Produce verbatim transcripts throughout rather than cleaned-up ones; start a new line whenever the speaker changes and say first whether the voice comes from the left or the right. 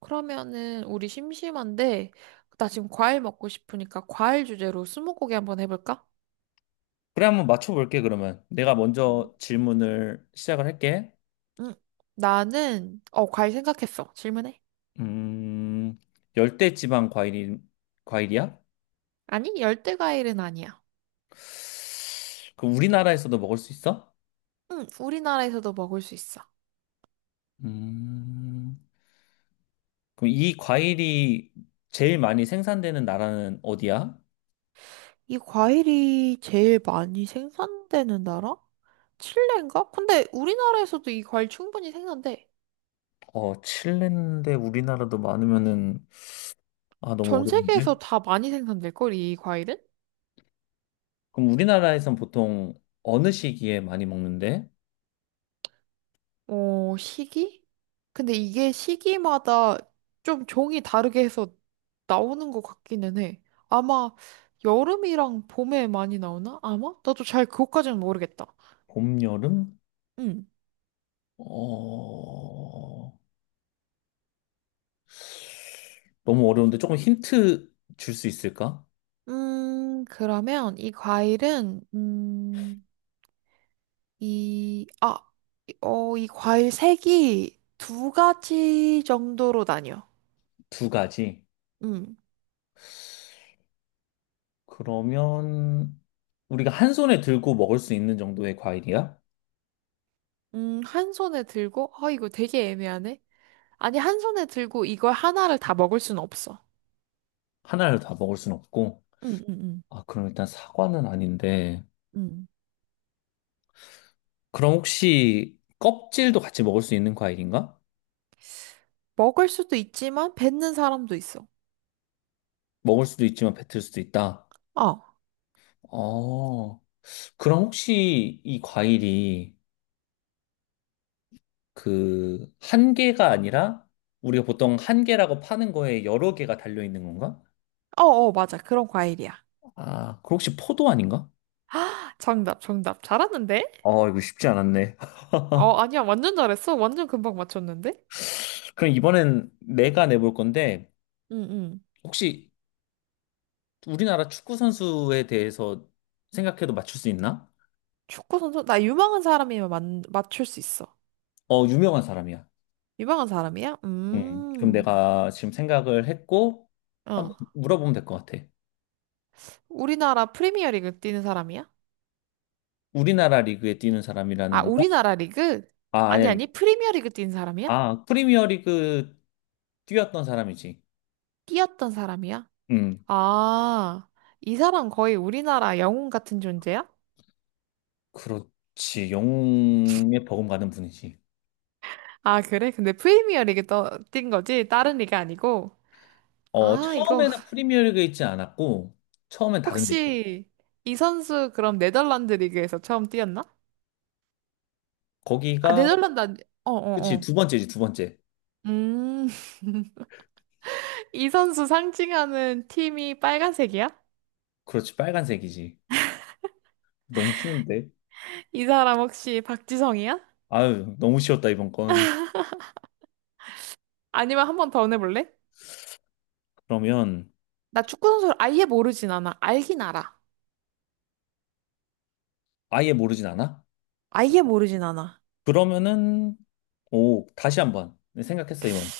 right: 그러면은 우리 심심한데 나 지금 과일 먹고 싶으니까 과일 주제로 스무고개 한번 해볼까?
left: 그래, 한번 맞춰볼게, 그러면. 내가
right: 음.
left: 먼저 질문을 시작을 할게.
right: 응. 나는 어 과일 생각했어. 질문해.
left: 음, 열대지방 과일이, 과일이야?
right: 아니 열대 과일은 아니야.
left: 그럼 우리나라에서도 먹을 수 있어?
right: 응. 우리나라에서도 먹을 수 있어.
left: 음, 그럼 이 과일이 제일 많이 생산되는 나라는 어디야?
right: 이 과일이 제일 많이 생산되는 나라? 칠레인가? 근데 우리나라에서도 이 과일 충분히 생산돼.
left: 어, 칠레인데 우리나라도 많으면은, 아, 너무
right: 전
left: 어려운데?
right: 세계에서 다 많이 생산될걸 이 과일은?
left: 그럼 우리나라에선 보통 어느 시기에 많이 먹는데?
right: 어, 시기? 근데 이게 시기마다 좀 종이 다르게 해서 나오는 것 같기는 해. 아마 여름이랑 봄에 많이 나오나? 아마? 나도 잘 그것까지는 모르겠다.
left: 봄, 여름?
right: 음.
left: 어, 너무 어려운데 조금 힌트 줄 수 있을까?
right: 음, 그러면 이 과일은, 음, 이, 아, 이- 어, 이 과일 색이 두 가지 정도로 나뉘어.
left: 두 가지.
right: 음,
left: 그러면 우리가 한 손에 들고 먹을 수 있는 정도의 과일이야?
right: 음, 한 손에 들고, 아, 이거 되게 애매하네. 아니, 한 손에 들고 이걸 하나를 다 먹을 순 없어.
left: 하나를 다 먹을 순 없고.
right: 응, 응, 응,
left: 아, 그럼 일단 사과는 아닌데.
right: 응.
left: 그럼 혹시 껍질도 같이 먹을 수 있는 과일인가?
right: 먹을 수도 있지만 뱉는 사람도 있어.
left: 먹을 수도 있지만 뱉을 수도 있다.
right: 어, 어,
left: 어, 그럼 혹시 이 과일이 그 한 개가 아니라 우리가 보통 한 개라고 파는 거에 여러 개가 달려 있는 건가?
right: 어, 맞아. 그런 과일이야.
left: 아, 그럼 혹시 포도 아닌가?
right: 정답, 정답. 잘하는데?
left: 어, 이거 쉽지 않았네.
right: 어, 아니야. 완전 잘했어. 완전 금방 맞췄는데?
left: 그럼 이번엔 내가 내볼 건데,
right: 응, 응.
left: 혹시 우리나라 축구 선수에 대해서 생각해도 맞출 수 있나?
right: 축구 선수? 나 유망한 사람이면 맞 맞출 수 있어.
left: 어, 유명한 사람이야.
right: 유망한 사람이야?
left: 음, 그럼
right: 음,
left: 내가 지금 생각을 했고,
right: 어.
left: 한번 물어보면 될 것 같아.
right: 우리나라 프리미어리그 뛰는 사람이야?
left: 우리나라 리그에 뛰는 사람이라는
right: 아,
left: 건가?
right: 우리나라 리그?
left: 아, 아니,
right: 아니, 아니.
left: 야.
right: 프리미어리그 뛰는 사람이야?
left: 아, 프리미어 리그 뛰었던 사람이지.
right: 뛰었던 사람이야?
left: 음,
right: 아, 이 사람 거의 우리나라 영웅 같은 존재야?
left: 그렇지. 영웅에 버금가는 분이지.
right: 아, 그래? 근데 프리미어 리그 떠, 뛴 거지? 다른 리그 아니고?
left: 어,
right: 아, 이거
left: 처음에는 프리미어 리그에 있지 않았고, 처음엔 다른 데 있어.
right: 혹시 이 선수 그럼 네덜란드 리그에서 처음 뛰었나? 아,
left: 거기가
right: 네덜란드 아니. 어, 어,
left: 그치, 두
right: 어.
left: 번째지, 두 번째.
right: 음. 이 선수 상징하는 팀이 빨간색이야?
left: 그렇지, 빨간색이지. 너무 쉬운데?
right: 이 사람 혹시 박지성이야?
left: 아유, 너무 쉬웠다, 이번 건.
right: 아니면 한번 더 내볼래?
left: 그러면,
right: 나 축구 선수를 아예 모르진 않아. 알긴 알아.
left: 아예 모르진 않아?
right: 아예 모르진 않아.
left: 그러면은, 오, 다시 한번 생각했어, 이번.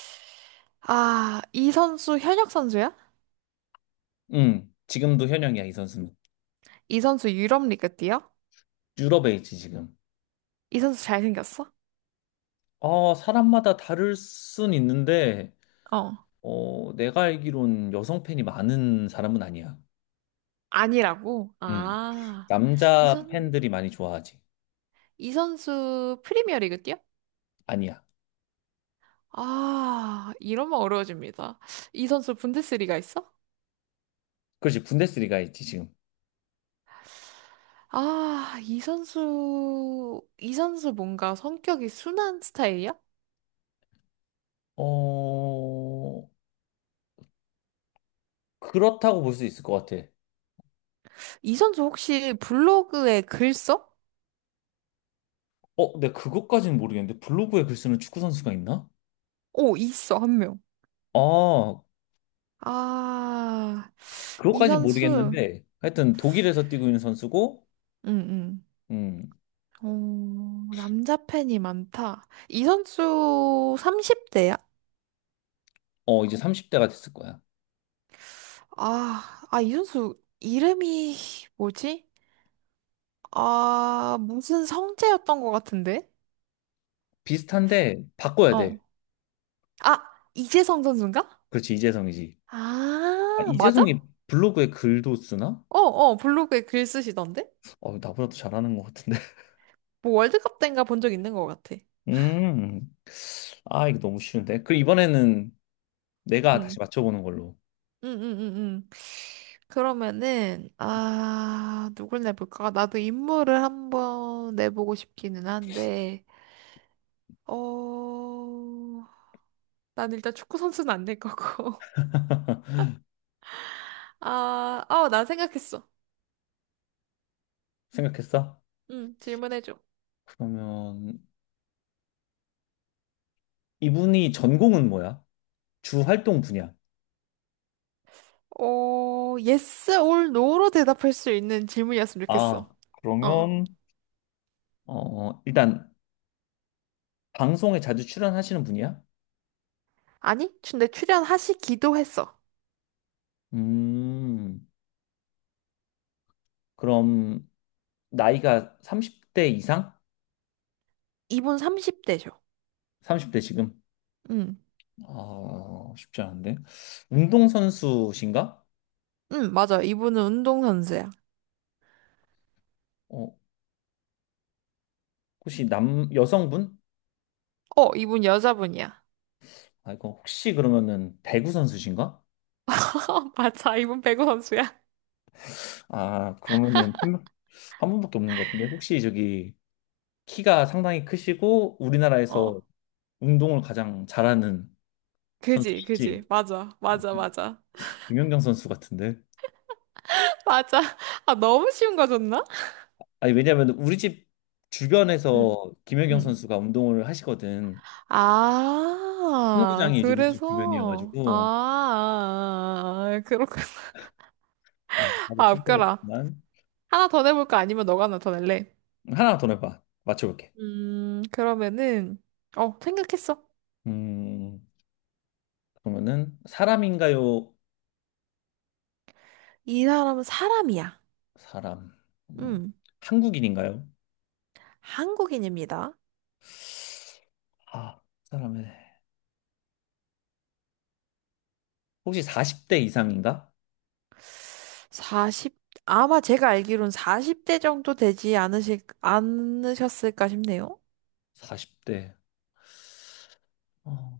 right: 아, 이 선수 현역 선수야?
left: 응, 지금도 현역이야, 이 선수는.
right: 이 선수 유럽 리그 뛰어?
left: 유럽에 있지, 지금.
right: 이 선수 잘생겼어?
left: 아, 사람마다 다를 순 있는데,
right: 어.
left: 어, 내가 알기론 여성 팬이 많은 사람은 아니야.
right: 아니라고?
left: 응.
right: 아, 이
left: 남자
right: 선,
left: 팬들이 많이 좋아하지.
right: 이 선수 프리미어리그 뛰어?
left: 아니야.
right: 아, 이러면 어려워집니다. 이 선수 분데스리가 있어?
left: 그렇지, 분데스리가 있지, 지금.
right: 아, 이 선수, 이 선수 뭔가 성격이 순한 스타일이야?
left: 어, 그렇다고 볼 수 있을 것 같아.
right: 이 선수 혹시 블로그에 글 써?
left: 어, 내가 그것까지는 모르겠는데 블로그에 글 쓰는 축구 선수가 있나?
right: 오, 있어, 한 명.
left: 아,
right: 아, 이
left: 그것까지는
right: 선수,
left: 모르겠는데 하여튼 독일에서 뛰고 있는 선수고,
right: 응,
left: 음,
right: 응. 어, 남자 팬이 많다. 이 선수 삼십 대야?
left: 어 이제 삼십 대가 됐을 거야.
right: 아, 아, 이준수 이름이 뭐지? 아, 무슨 성재였던 것 같은데?
left: 비슷한데 바꿔야 돼.
right: 어. 아, 이재성 선수인가?
left: 그렇지, 이재성이지. 아,
right: 아, 맞아?
left: 이재성이 블로그에 글도 쓰나?
right: 어, 어, 블로그에 글 쓰시던데?
left: 어, 나보다 더 잘하는 것 같은데.
right: 뭐 월드컵 때인가 본 적 있는 것 같아.
left: 음, 아 이거 너무 쉬운데. 그럼 이번에는 내가
right: 응,
left: 다시 맞춰보는 걸로.
right: 응, 응, 응, 응. 그러면은, 아, 누굴 내볼까? 나도 인물을 한번 내보고 싶기는 한데, 어, 난 일단 축구 선수는 안 낼 거고. 아, 어, 나 생각했어.
left: 생각했어?
right: 응, 질문해줘.
left: 그러면 이분이 전공은 뭐야? 주 활동 분야.
right: 어, yes or no로 대답할 수 있는 질문이었으면 좋겠어.
left: 아,
right: 어.
left: 그러면, 어, 일단, 방송에 자주 출연하시는 분이야?
right: 아니, 근데 출연하시기도 했어.
left: 음, 그럼, 나이가 삼십 대 이상?
right: 이분 삼십 대죠.
left: 삼십 대 지금?
right: 응,
left: 아, 쉽지 않은데. 운동선수신가?
right: 응, 맞아. 이분은 운동선수야.
left: 어, 혹시 남, 여성분?
right: 어, 이분 여자분이야.
left: 아, 이거 혹시 그러면은 배구 선수신가?
right: 맞아, 이분 배구 선수야.
left: 아, 그러면은 한 분- 한 분밖에 없는 것 같은데. 혹시 저기, 키가 상당히 크시고, 우리나라에서
right: 어,
left: 운동을 가장 잘하는
right: 그지, 그지.
left: 선수시지?
right: 맞아,
left: 아,
right: 맞아, 맞아.
left: 김연경 선수 같은데?
right: 맞아. 아, 너무 쉬운 거 줬나?
left: 아니, 왜냐면 우리 집
right: 응,
left: 주변에서 김연경
right: 응.
left: 선수가 운동을 하시거든. 아,
right: 아,
left: 승부장이 이제 우리 집
right: 그래서, 아, 아,
left: 주변이어가지고,
right: 아, 아, 그렇구나.
left: 아, 바로
right: 아, 웃겨라.
left: 친구였지만,
right: 하나 더 내볼까? 아니면 너가 하나 더 낼래?
left: 하나 더 내봐. 맞춰볼게.
right: 음, 그러면은, 어, 생각했어.
left: 음, 그러면은, 사람인가요?
right: 이 사람은 사람이야.
left: 사람. 음,
right: 음,
left: 한국인인가요?
right: 한국인입니다.
left: 아, 사람의. 혹시 사십 대 이상인가?
right: 사십, 아마 제가 알기론 사십 대 정도 되지 않으실, 않으셨을까 싶네요.
left: 사십 대. 어,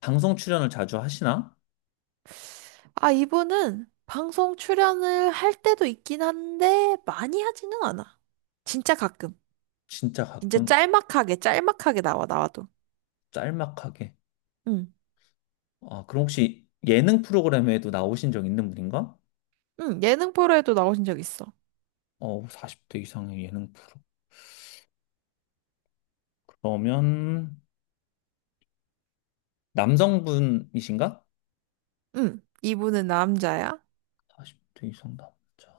left: 방송 출연을 자주 하시나?
right: 아, 이분은 방송 출연을 할 때도 있긴 한데, 많이 하지는 않아. 진짜 가끔.
left: 진짜
right: 진짜
left: 가끔,
right: 짤막하게, 짤막하게 나와, 나와도.
left: 짤막하게.
right: 응,
left: 아, 그럼 혹시 예능 프로그램에도 나오신 적 있는 분인가?
right: 응, 예능 프로에도 나오신 적 있어.
left: 어, 사십 대 이상의 예능 프로. 그러면 남성분이신가?
right: 응, 이분은 남자야.
left: 사십 대 이상 남자.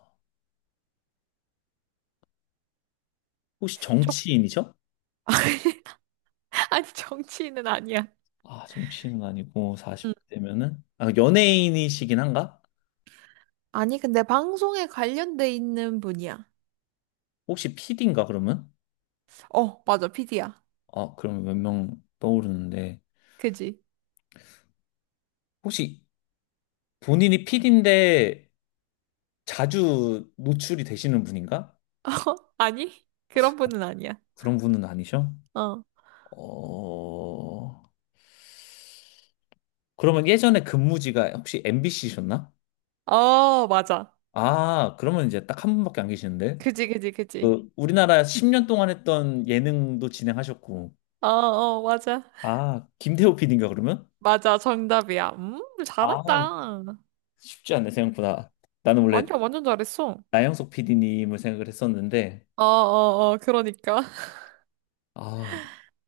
left: 혹시
right: 쪽,
left: 정치인이죠?
right: 아니, 정치인은 아니야.
left: 아, 정치인은 아니고
right: 응.
left: 사십 대면은 아, 연예인이시긴 한가?
right: 아니, 근데 방송에 관련돼 있는 분이야.
left: 혹시 피디인가 그러면?
right: 어, 맞아, 피디야.
left: 아, 그러면 몇 명 떠오르는데
right: 그지?
left: 혹시 본인이 피디인데 자주 노출이 되시는 분인가?
right: 어, 아니? 그런 분은 아니야.
left: 그런 분은 아니셔?
right: 어.
left: 어... 그러면 예전에 근무지가 혹시 엠비씨셨나?
right: 어, 맞아.
left: 아, 그러면 이제 딱 한 분밖에 안 계시는데.
right: 그지, 그지, 그지.
left: 그 우리나라 십 년 동안 했던 예능도 진행하셨고.
right: 어, 어, 맞아.
left: 아, 김태호 피디인가 그러면?
right: 맞아, 정답이야. 음,
left: 아,
right: 잘한다.
left: 쉽지 않네 생각보다. 나는 원래
right: 아니야, 완전 잘했어.
left: 나영석 피디님을 생각을 했었는데
right: 어, 어, 어, 그러니까.
left: 아,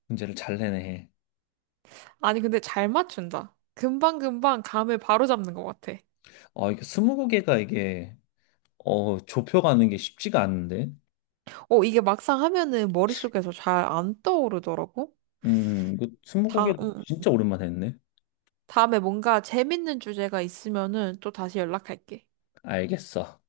left: 문제를 잘 내네.
right: 아니, 근데 잘 맞춘다. 금방금방 감을 바로잡는 것 같아.
left: 아, 이게 이십 개가 이게 어, 좁혀가는 게 쉽지가 않은데.
right: 어, 이게 막상 하면은 머릿속에서 잘 안 떠오르더라고.
left: 음, 이거 이십 개
right: 다, 응,
left: 진짜 오랜만에 했네.
right: 다음에 뭔가 재밌는 주제가 있으면은 또 다시 연락할게.
left: 알겠어.